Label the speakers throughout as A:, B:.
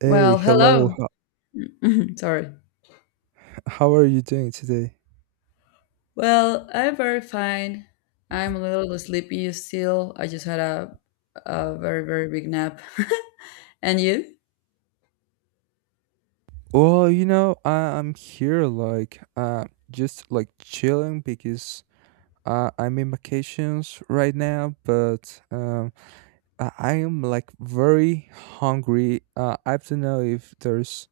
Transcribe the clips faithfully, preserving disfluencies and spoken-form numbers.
A: Hey,
B: Well,
A: hello.
B: hello.
A: How,
B: Sorry.
A: how are you doing today?
B: Well, I'm very fine. I'm a little sleepy still. I just had a a very very big nap. And you?
A: Well, you know, I, I'm here like uh just like chilling because uh, I'm in vacations right now, but um I, I am like very hungry. Uh, I don't know if there's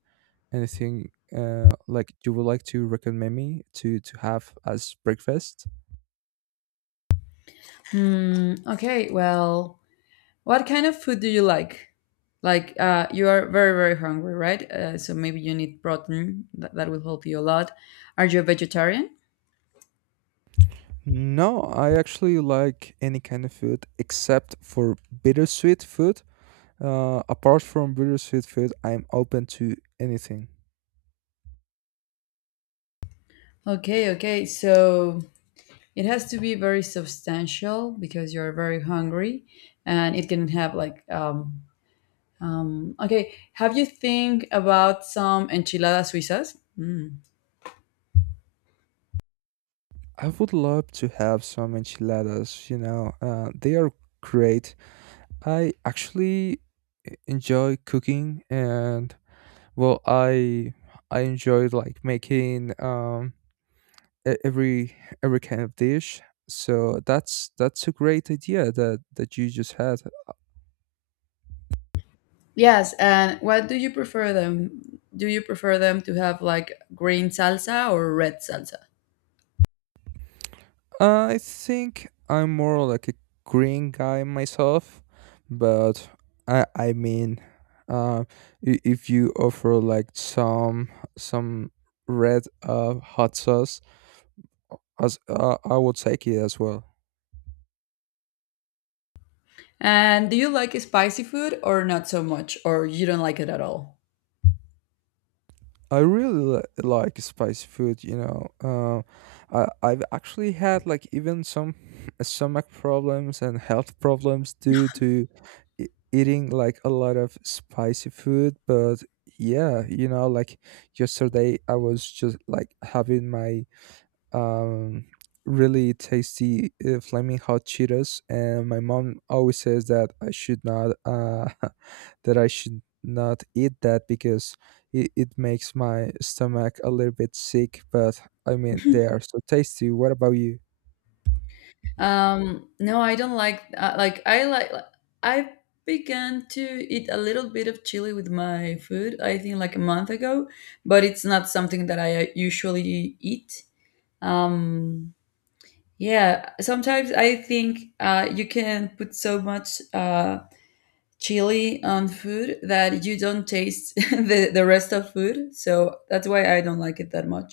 A: anything uh like you would like to recommend me to to have as breakfast.
B: Hmm. Okay. Well, what kind of food do you like? Like, uh, you are very very hungry, right? Uh, so maybe you need protein. That, that will help you a lot. Are you a vegetarian?
A: No, I actually like any kind of food except for bittersweet food. Uh, apart from really sweet food, I'm open to anything.
B: Okay, okay. So it has to be very substantial because you're very hungry and it can have like um Um, okay, have you think about some enchiladas suizas? Mm.
A: I would love to have some enchiladas, you know, uh, they are great. I actually e- enjoy cooking and well, I I enjoy like making um e- every every kind of dish. So that's that's a great idea that that you just had.
B: Yes, and what do you prefer them? Do you prefer them to have like green salsa or red salsa?
A: I think I'm more like a green guy myself, but I I mean, uh, i- if you offer like some some red uh hot sauce, as uh, I would take it as well.
B: And do you like spicy food or not so much, or you don't like it at all?
A: I really li- like spicy food, you know. Uh, I I've actually had like even some stomach problems and health problems due to e- eating like a lot of spicy food, but yeah, you know, like yesterday I was just like having my um, really tasty uh, flaming hot Cheetos, and my mom always says that I should not uh, that I should not eat that because it, it makes my stomach a little bit sick. But I mean, they are so tasty. What about you?
B: Um, no, I don't like uh, like I like I began to eat a little bit of chili with my food. I think like a month ago, but it's not something that I usually eat. Um, Yeah, sometimes I think uh, you can put so much uh, chili on food that you don't taste the, the rest of food. So that's why I don't like it that much.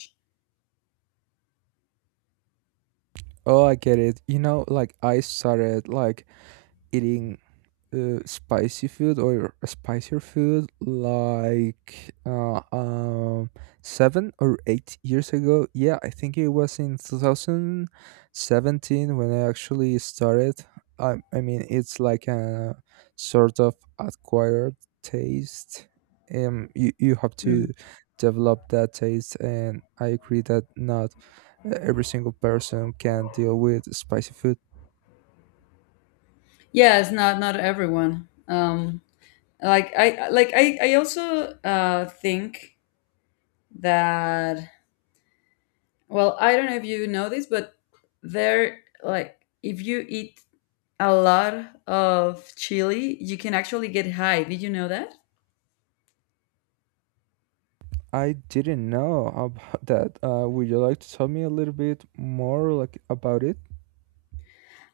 A: Oh, I get it. You know, like I started like eating uh, spicy food or a spicier food like uh, um, seven or eight years ago. Yeah, I think it was in two thousand seventeen when I actually started. I, I mean, it's like a sort of acquired taste. Um, you, you have to
B: Mhm.
A: develop that taste, and I agree that not uh, every single person can deal with spicy food.
B: Yeah, it's not not everyone. Um, like I like I I also uh, think that, well, I don't know if you know this, but there like if you eat a lot of chili, you can actually get high. Did you know that?
A: I didn't know about that. Uh, would you like to tell me a little bit more like about it?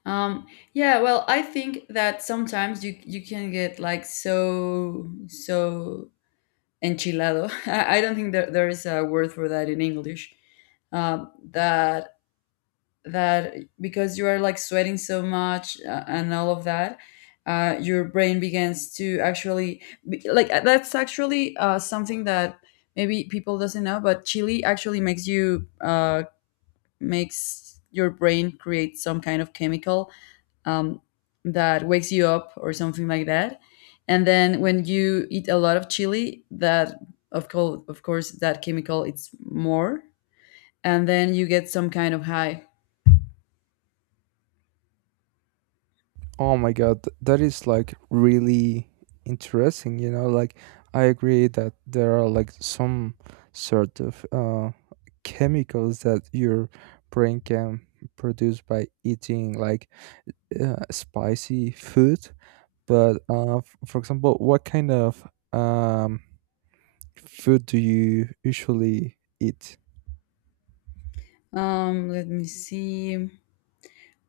B: Um, yeah, well, I think that sometimes you you can get like so so enchilado. I, I don't think that there is a word for that in English. Um, that that Because you are like sweating so much uh, and all of that, uh, your brain begins to actually be- like uh, that's actually uh, something that maybe people doesn't know, but chili actually makes you uh, makes your brain create some kind of chemical, um, that wakes you up or something like that. And then when you eat a lot of chili, that, of course, of course, that chemical it's more, and then you get some kind of high.
A: Oh my god, th- that is like really interesting, you know, like I agree that there are like some sort of uh chemicals that your brain can produce by eating like uh, spicy food, but uh f- for example, what kind of um food do you usually eat?
B: Um, let me see.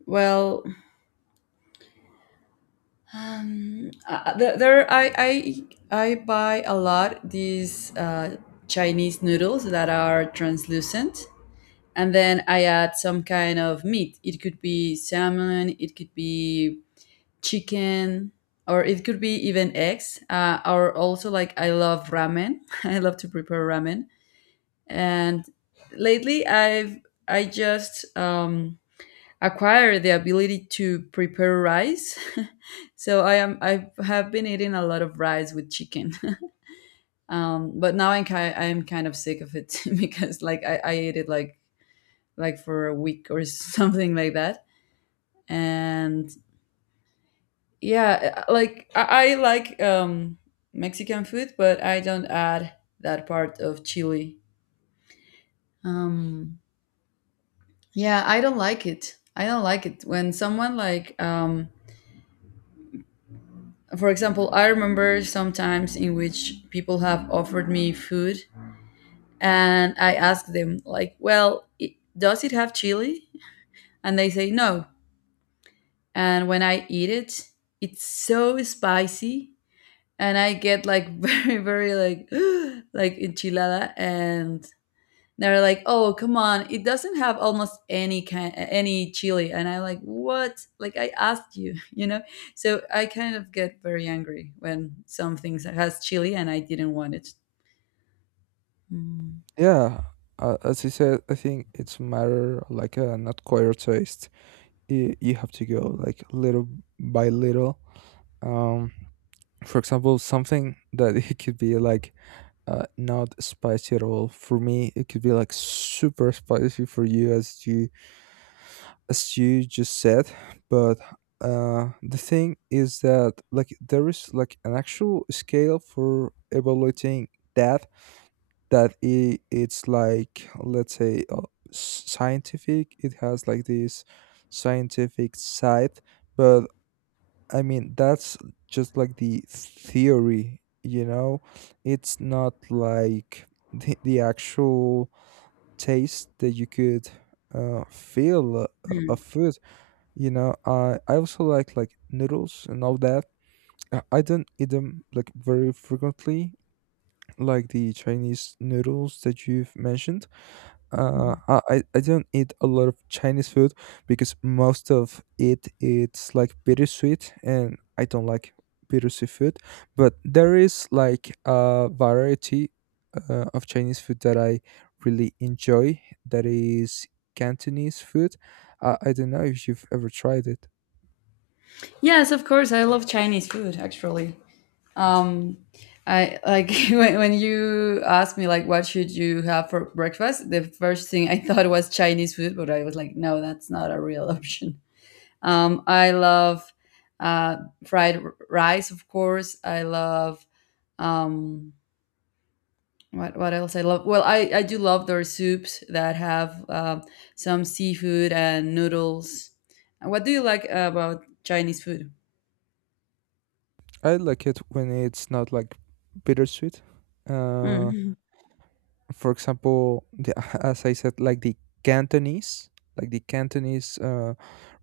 B: Well, um, uh, there, there I, I I buy a lot these uh, Chinese noodles that are translucent, and then I add some kind of meat. It could be salmon, it could be chicken or it could be even eggs uh, or also like I love ramen. I love to prepare ramen, and lately I've I just um acquired the ability to prepare rice. So i am i have been eating a lot of rice with chicken. Um but now i'm kind i'm kind of sick of it, because like i i ate it like like for a week or something like that. And yeah, uh, like i, I like um Mexican food, but I don't add that part of chili. um yeah, I don't like it. I don't like it when someone like, um for example, I remember sometimes in which people have offered me food, and I ask them like, well, it, does it have chili, and they say no, and when I eat it, it's so spicy, and I get like very, very like like enchilada, and they're like, "Oh, come on! It doesn't have almost any kind any chili," and I like, "What? Like I asked you, you know?" So I kind of get very angry when some things has chili and I didn't want it. Mm.
A: Yeah, uh, as you said, I think it's matter like uh, not choir taste. You, you have to go like little by little. Um, for example, something that it could be like uh, not spicy at all for me, it could be like super spicy for you as you as you just said, but uh the thing is that like there is like an actual scale for evaluating that that I it's like let's say uh, s- scientific. It has like this scientific side, but I mean that's just like the theory, you know. It's not like the, the actual taste that you could uh, feel a, a
B: Mm.
A: food. You know, I I also like like noodles and all that. I I don't eat them like very frequently, like the Chinese noodles that you've mentioned. Uh,
B: Mhm.
A: I I I don't eat a lot of Chinese food because most of it it's like bittersweet, and I don't like bittersweet food. But there is like a variety uh, of Chinese food that I really enjoy. That is Cantonese food. I I don't know if you've ever tried it.
B: Yes, of course. I love Chinese food, actually. Um, I like when, when you asked me like what should you have for breakfast, the first thing I thought was Chinese food, but I was like, no, that's not a real option. Um, I love uh, fried r- rice, of course. I love, um, what what else I love. Well, I I do love their soups that have um some seafood and noodles. What do you like about Chinese food?
A: I like it when it's not like bittersweet. Uh,
B: Mm-hmm.
A: for example, the, as I said, like the Cantonese, like the Cantonese uh,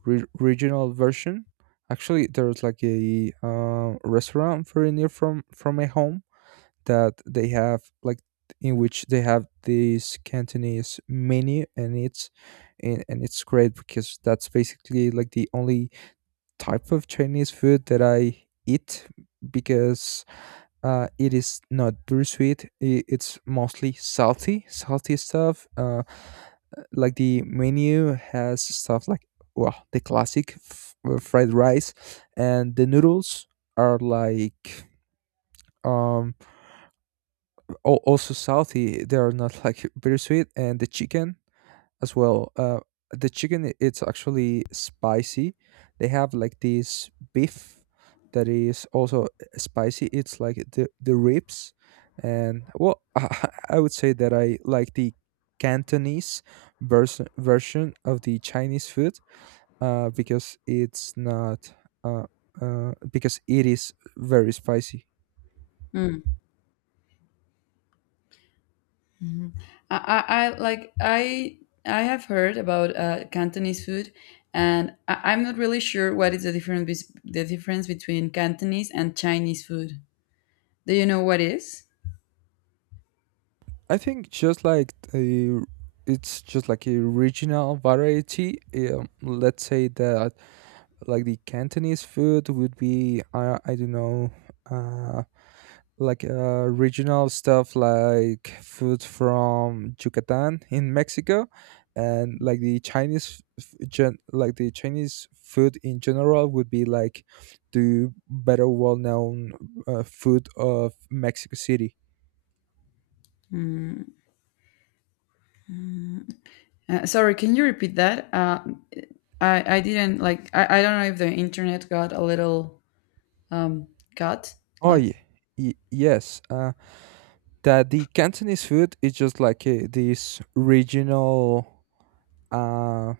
A: re- regional version. Actually, there's like a uh, restaurant very near from from my home that they have like in which they have this Cantonese menu, and it's and, and it's great because that's basically like the only type of Chinese food that I eat because uh, it is not very sweet. i- It's mostly salty, salty stuff. Uh, like the menu has stuff like well, the classic f- uh, fried rice, and the noodles are like um al- also salty. They are not like very sweet, and the chicken as well. Uh, the chicken it's actually spicy. They have like this beef that is also eh, spicy. It's like the the ribs, and well, I would say that I like the Cantonese vers- version of the Chinese food uh, because it's not uh, uh, because it is very spicy.
B: Mhm. I, I, I like I I have heard about uh, Cantonese food, and I, I'm not really sure what is the difference, the difference between Cantonese and Chinese food. Do you know what is?
A: I think just like a, it's just like a regional variety. Um, let's say that like the Cantonese food would be I I don't know uh like uh regional stuff like food from Yucatan in Mexico, and like the Chinese f- gen, like the Chinese food in general would be like the better well known uh, food of Mexico City.
B: Mm, mm. Uh, sorry, can you repeat that? Uh, I I didn't like I, I don't know if the internet got a little um cut
A: Oh
B: like.
A: yeah, y- yes. Uh, that the Cantonese food is just like uh, this regional uh,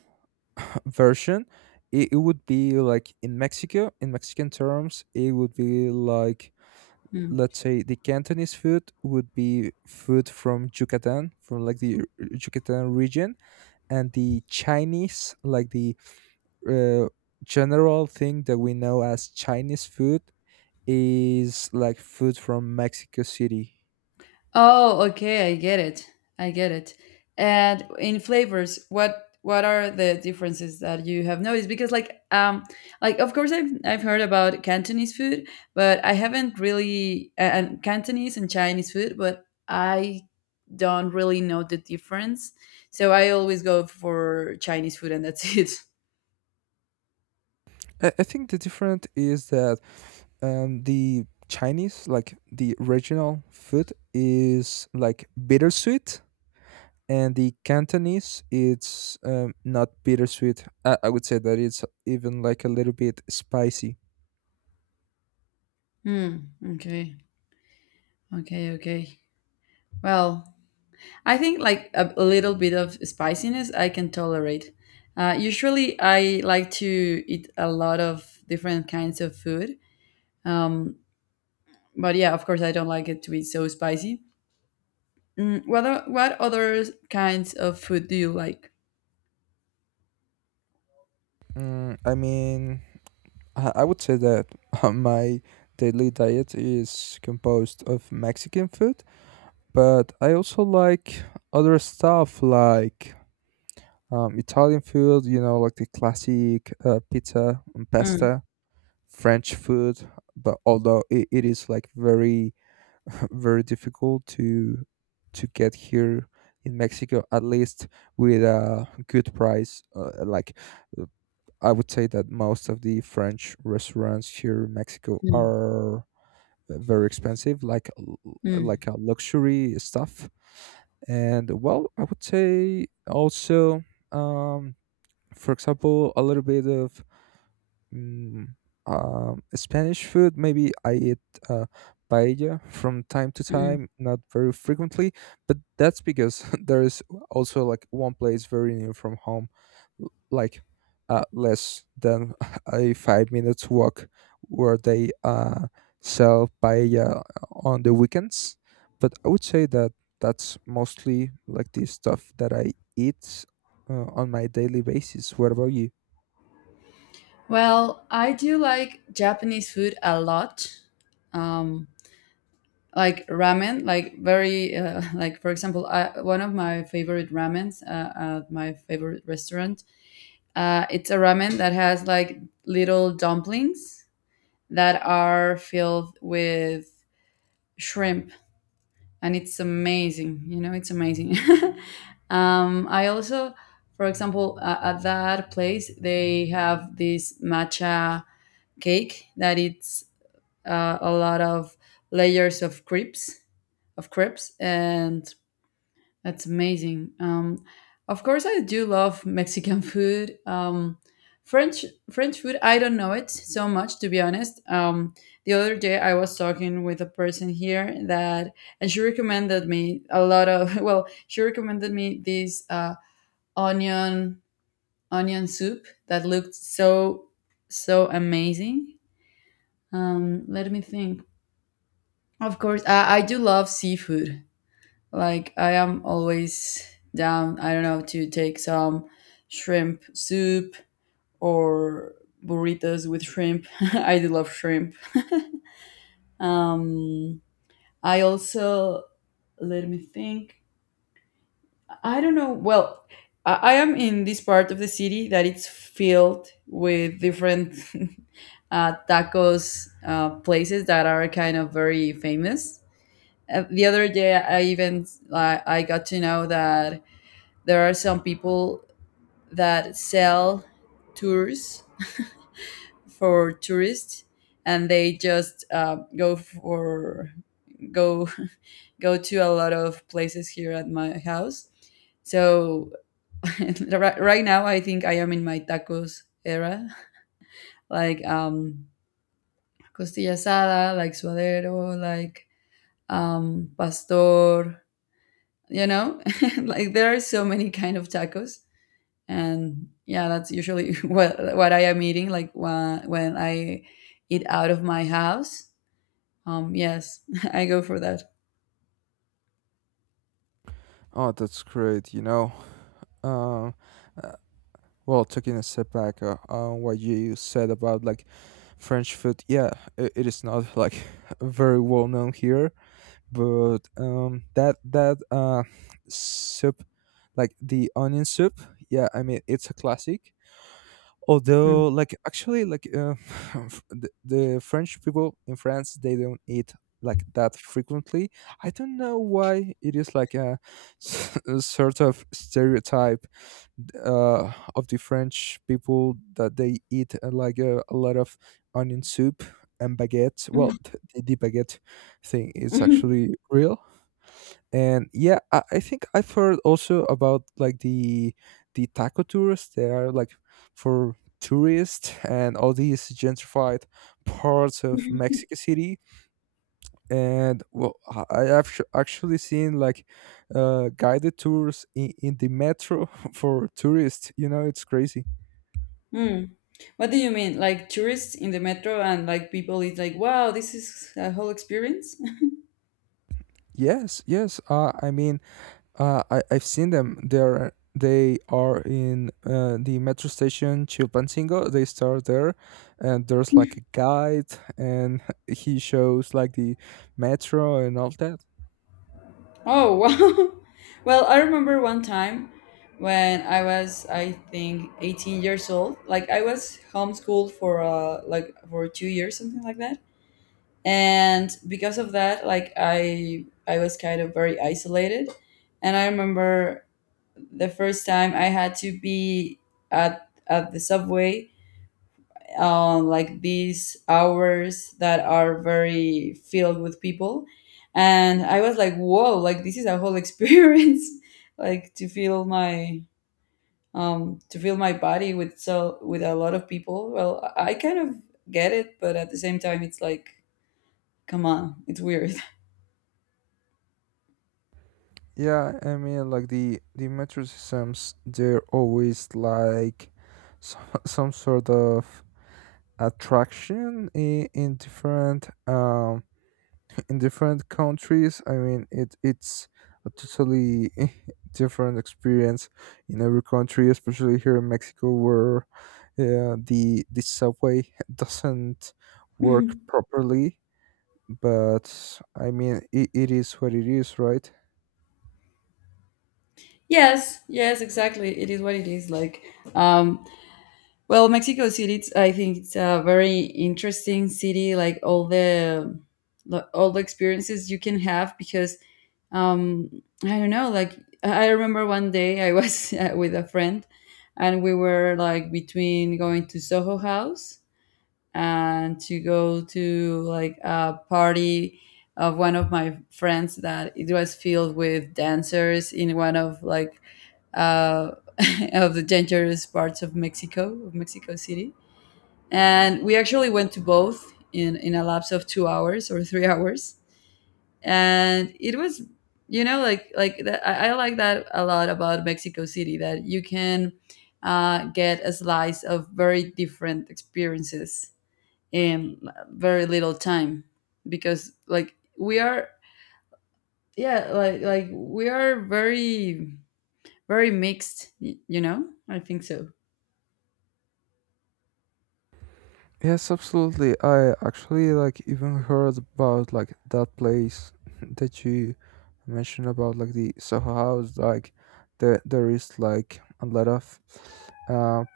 A: version. It, it would be like in Mexico, in Mexican terms, it would be like
B: Hmm.
A: let's say the Cantonese food would be food from Yucatan, from like the Yucatan region, and the Chinese, like the uh, general thing that we know as Chinese food, is like food from Mexico City.
B: Oh, okay, I get it. I get it. And in flavors, what what are the differences that you have noticed? Because like um like of course I've I've heard about Cantonese food, but I haven't really a- and Cantonese and Chinese food, but I don't really know the difference. So I always go for Chinese food and that's it.
A: I, I think the difference is that um, the Chinese, like the regional food, is like bittersweet, and the Cantonese, it's um, not bittersweet. I, I would say that it's even like a little bit spicy.
B: Hmm. Okay. Okay. Okay. Well, I think like a, a little bit of spiciness I can tolerate. Uh, usually, I like to eat a lot of different kinds of food. Um, but yeah, of course, I don't like it to be so spicy. Mm, what o- what other kinds of food do you like?
A: Mm, I mean, I I would say that my daily diet is composed of Mexican food, but I also like other stuff like um, Italian food, you know, like the classic uh, pizza and
B: Mm,
A: pasta, French food. But although it, it is like very, very difficult to to get here in Mexico, at least with a good price, uh, like I would say that most of the French restaurants here in Mexico
B: mm,
A: are very expensive, like l-
B: mm,
A: like a luxury stuff. And well, I would say also, um, for example, a little bit of Mm, um, Spanish food, maybe I eat uh, paella from time to
B: mm.
A: time, not very frequently, but that's because there is also like one place very near from home, l- like uh, less than a five minutes walk, where they uh, sell paella on the weekends. But I would say that that's mostly like the stuff that I eat uh, on my daily basis. What about you?
B: Well, I do like Japanese food a lot. Um, like ramen, like very uh, like for example, I, one of my favorite ramens uh, at my favorite restaurant. Uh, it's a ramen that has like little dumplings that are filled with shrimp, and it's amazing. You know, it's amazing. um, I also, for example, uh, at that place, they have this matcha cake that it's uh, a lot of layers of crepes, of crepes, and that's amazing. Um, of course, I do love Mexican food. Um, French French food, I don't know it so much to be honest. Um, the other day, I was talking with a person here that, and she recommended me a lot of. Well, she recommended me this uh, onion onion soup that looked so so amazing. Um, let me think. Of course, I, I do love seafood. Like I am always down, I don't know, to take some shrimp soup or burritos with shrimp. I do love shrimp. Um I also, let me think. I don't know. Well, I, I am in this part of the city that it's filled with different uh, tacos uh, places that are kind of very famous. Uh, the other day, I even uh, I got to know that there are some people that sell tours for tourists and they just uh, go for go go to a lot of places here at my house. So ri- right now I think I am in my tacos era. Like, um costilla asada, like suadero, like um pastor, you know. Like there are so many kind of tacos, and yeah, that's usually what what I am eating like when when i eat out of my house. Um yes, I go for that.
A: Oh, that's great. You know, um uh, well taking a step back uh, on what you said about like French food. Yeah, I it is not like very well known here, but um that that uh soup, like the onion soup, yeah, I mean it's a classic.
B: Mm.
A: Although like actually like uh, the, the French people in France they don't eat like that frequently. I don't know why it is like a s- a sort of stereotype uh, of the French people that they eat uh, like uh, a lot of onion soup and baguette. Well, th- the, the baguette thing is actually real. And yeah, I, I think I've heard also about like the the taco tourists. They are like for tourists and all these gentrified parts of Mexico City, and well I I have sh- actually seen like uh guided tours in, in the metro for tourists, you know, it's crazy.
B: Mm. What do you mean like tourists in the metro and like people eat, like wow, this is a whole experience?
A: Yes, yes, uh, I mean, Uh, I I've seen them. They're they are in uh, the metro station Chilpancingo. They start there, and there's like a guide, and he shows like the metro and all that.
B: Oh, wow. Well, I remember one time when I was, I think, eighteen years old. Like I was homeschooled for uh like for two years, something like that, and because of that, like i i was kind of very isolated. And I remember the first time I had to be at at the subway on like these hours that are very filled with people, and I was like, whoa, like this is a whole experience. Like to feel my, um to feel my body with so with a lot of people, well, i I kind of get it, but at the same time it's like, come on, it's weird.
A: Yeah, I mean, like the the metro systems, they're always like some, some sort of attraction in, in different um in different countries. I mean, it it's a totally different experience in every country, especially here in Mexico, where uh, the the subway doesn't work properly. But I mean, it, it is what it is, right?
B: Yes, yes, exactly. It is what it is. Like, um, well, Mexico City. It's, I think it's a very interesting city. Like all the the- all the experiences you can have because, um, I don't know. Like I I remember one day I was with a friend, and we were like between going to Soho House and to go to like a party of one of my friends that it was filled with dancers in one of like, uh, of the dangerous parts of Mexico, of Mexico City. And we actually went to both in, in a lapse of two hours or three hours. And it was, you know, like, like that, I, I like that a lot about Mexico City, that you can uh, get a slice of very different experiences in very little time, because like we are, yeah, like like we are very very mixed, y- you know, I think so.
A: Yes, absolutely. I actually like even heard about like that place that you mentioned about like the Soho House. Like there, there is like a lot of uh,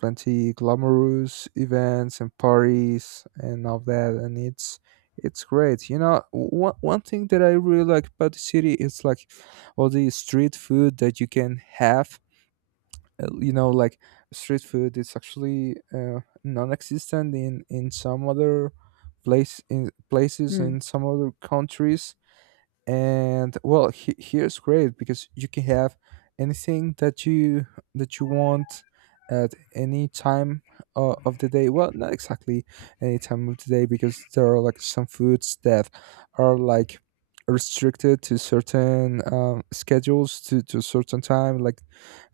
A: plenty glamorous events and parties and all that, and it's it's great. You know, one, one thing that I really like about the city is like all the street food that you can have. Uh, you know, like street food is actually uh, non-existent in in some other place in places
B: Mm,
A: in some other countries, and well he, here's great because you can have anything that you that you want at any time uh, of the day. Well, not exactly any time of the day, because there are like some foods that are like restricted to certain um, schedules to, to a certain time, like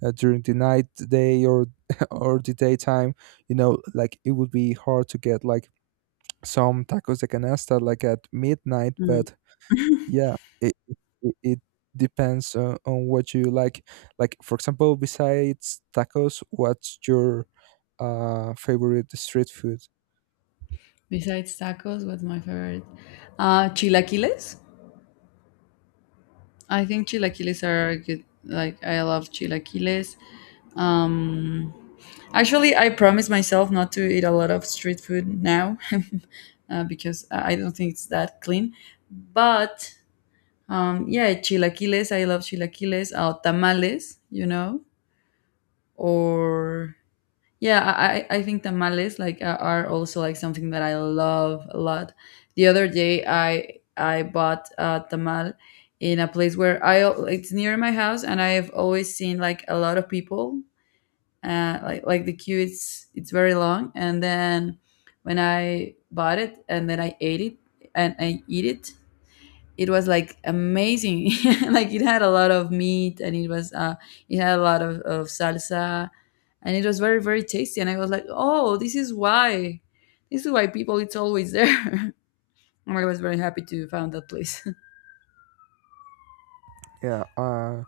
A: uh, during the night, the day, or or the daytime. You know, like it would be hard to get like some tacos de canasta like at midnight,
B: mm.
A: but yeah, it it, it it depends on, on what you like. Like for example, besides tacos, what's your uh favorite street food?
B: Besides tacos, what's my favorite? Uh chilaquiles. I think chilaquiles are good. Like I love chilaquiles. um Actually, I promise myself not to eat a lot of street food now, uh, because i I don't think it's that clean, but Um, yeah, chilaquiles. I love chilaquiles. Uh, tamales, you know, or yeah, I I I think tamales like are are also like something that I love a lot. The other day, I I bought a tamal in a place where I al- it's near my house, and I've always seen like a lot of people. Uh, like like the queue, it's it's very long, and then when I bought it and then I ate it and I eat it, it was like amazing like it had a lot of meat and it was uh it had a lot of, of salsa, and it was very very tasty, and I was like, oh, this is why, this is why people it's always there. And I was very happy to found that place.
A: Yeah, uh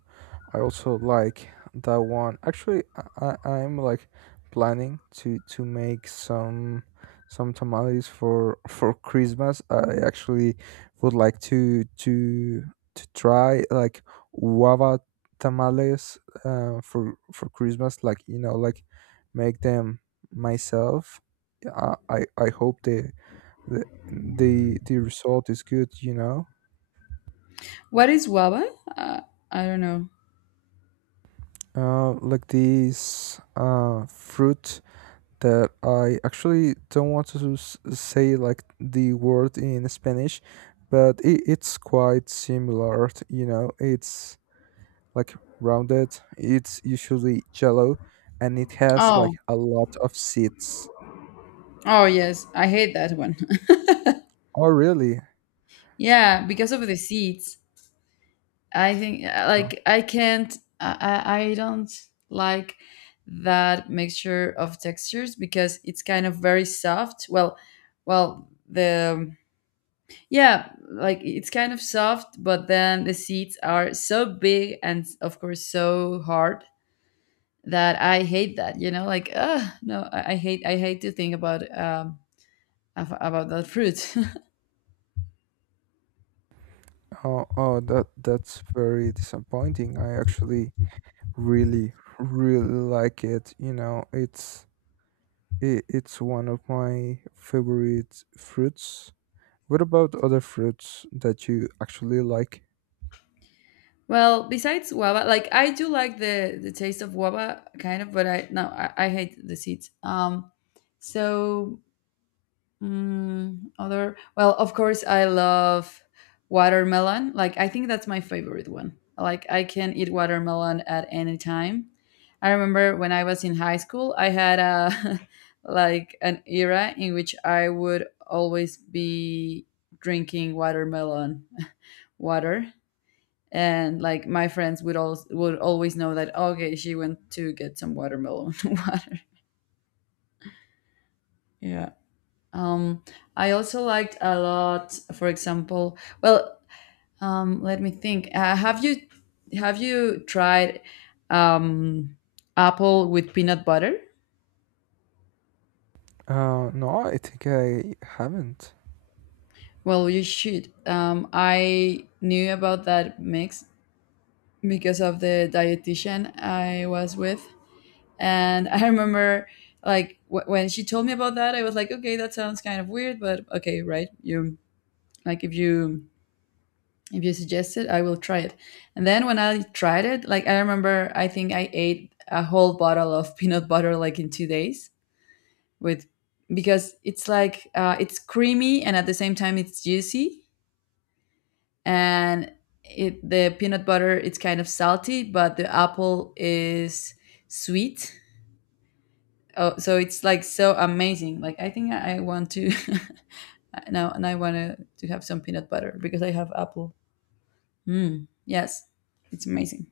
A: I also like that one. Actually, I, I- I'm like planning to to make some some tamales for for Christmas. I actually would like to to to try like guava tamales uh, for for Christmas. Like you know, like make them myself. I I, I hope the, the the the result is good. You know,
B: What is waba? uh, I don't know.
A: uh, like these uh fruit that I actually don't want to s- say like the word in Spanish, but it, it's quite similar. t- You know, it's like rounded. It's usually jello, and it has like
B: Oh.
A: a lot of seeds.
B: Oh yes, I hate that one.
A: Oh, really?
B: Yeah, because of the seeds. I think, uh,
A: Oh,
B: like I can't I I I don't like that mixture of textures because it's kind of very soft. Well, well the yeah, like it's kind of soft, but then the seeds are so big and of course so hard that I hate that, you know, like uh no, I, I hate, I hate to think about um ab- about that fruit.
A: oh, oh, that that's very disappointing. I actually really, really like it. You know, it's it, it's one of my favorite fruits. What about other fruits that you actually like?
B: Well, besides guava, like I do like the the taste of guava, kind of, but I no, I, I hate the seeds. Um, so mm other, well, of course, I love watermelon. Like I think that's my favorite one. Like I can eat watermelon at any time. I remember when I was in high school, I had a like an era in which I would always be drinking watermelon water, and like my friends would all would always know that, okay, she went to get some watermelon water. Yeah. um I also liked a lot, for example, well, um let me think. Uh, have you have you tried um apple with peanut butter?
A: Uh, no, I think I haven't.
B: Well, you should. um I knew about that mix because of the dietitian I was with. And I remember like w- when she told me about that, I was like, okay, that sounds kind of weird, but okay, right? You, like if you, if you suggest it, I will try it. And then when I tried it, like I remember, I think I ate a whole bottle of peanut butter like in two days with, because it's like uh, it's creamy and at the same time it's juicy, and it, the peanut butter, it's kind of salty, but the apple is sweet. Oh, so it's like so amazing. Like I think I I want to now, and I want to to have some peanut butter because I have apple. Mm, yes, it's amazing.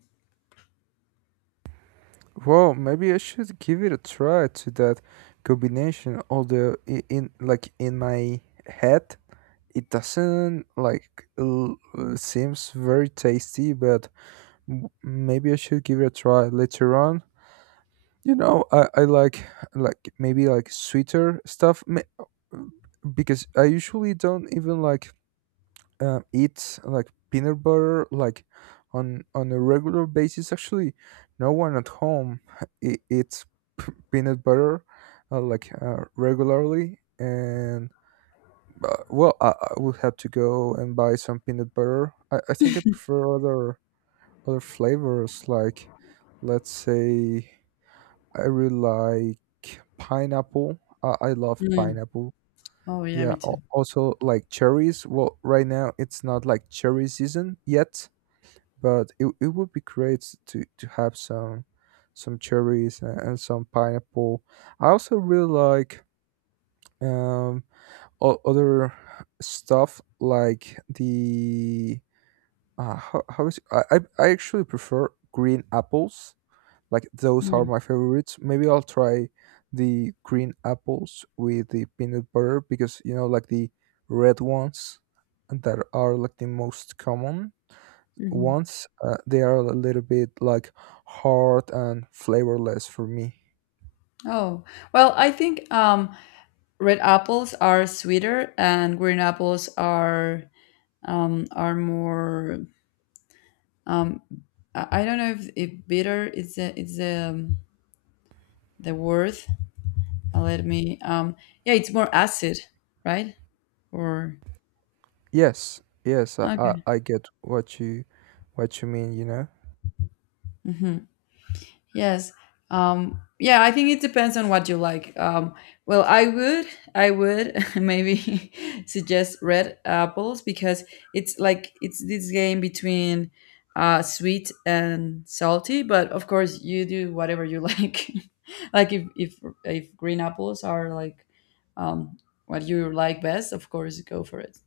A: Well, maybe I should give it a try to that combination. Although i- in like in my head, it doesn't like l- uh, seems very tasty. But m- maybe I should give it a try later on. You know, I, I like like maybe like sweeter stuff. Ma- because I usually don't even like uh, eat like peanut butter like on on a regular basis. Actually no one at home e- eats p- peanut butter uh, like uh, regularly, and uh, well I, I would have to go and buy some peanut butter. I, I think I prefer other other flavors like let's say I really like pineapple. i, I love
B: Mm.
A: pineapple.
B: Oh yeah, me
A: Yeah,
B: too.
A: al- also like cherries. Well, right now it's not like cherry season yet, but it, it would be great to to have some some cherries and, and some pineapple. I also really like um o- other stuff like the uh, how, how is it? I, I I actually prefer green apples, like those are
B: Mm.
A: my favorites. Maybe I'll try the green apples with the peanut butter because you know like the red ones that are like the most common
B: Mhm.
A: ones uh, they are a little bit like hard and flavorless for me.
B: Oh, well, I think um, red apples are sweeter and green apples are um, are more. Um, I I don't know if, if bitter is the is the um, the word. Uh, Let me. Um, yeah, it's more acid, right? Or
A: Yes, yes, I, I,
B: okay.
A: I get what you what you mean, you know.
B: hmm Yes. Um, yeah, I think it depends on what you like. Um, well, I would, I would maybe suggest red apples because it's like it's this game between uh, sweet and salty. But of course, you do whatever you like. Like if if if green apples are like um, what you like best, of course, go for it.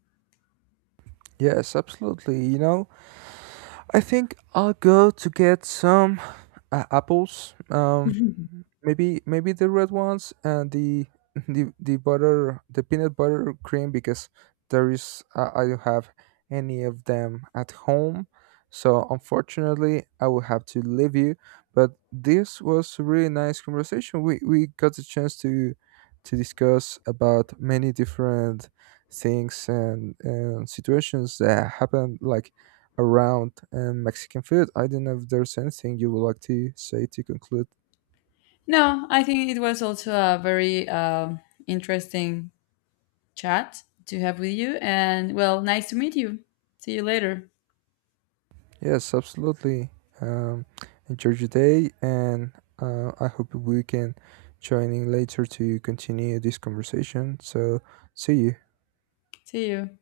A: Yes, absolutely. You know, I think I'll go to get some uh, apples. Um, maybe maybe the red ones and the the the butter the peanut butter cream because there is uh, I don't have any of them at home. So unfortunately, I will have to leave you. But this was a really nice conversation. We we got the chance to to discuss about many different things and, and situations that happened like around um, Mexican food. I don't know if there's anything you would like to say to conclude.
B: No, I think it was also a very um, interesting chat to have with you. And well, nice to meet you. See you later.
A: Yes, absolutely. Um, enjoy your day, and uh, I hope we can join in later to continue this conversation. So, see you.
B: See you.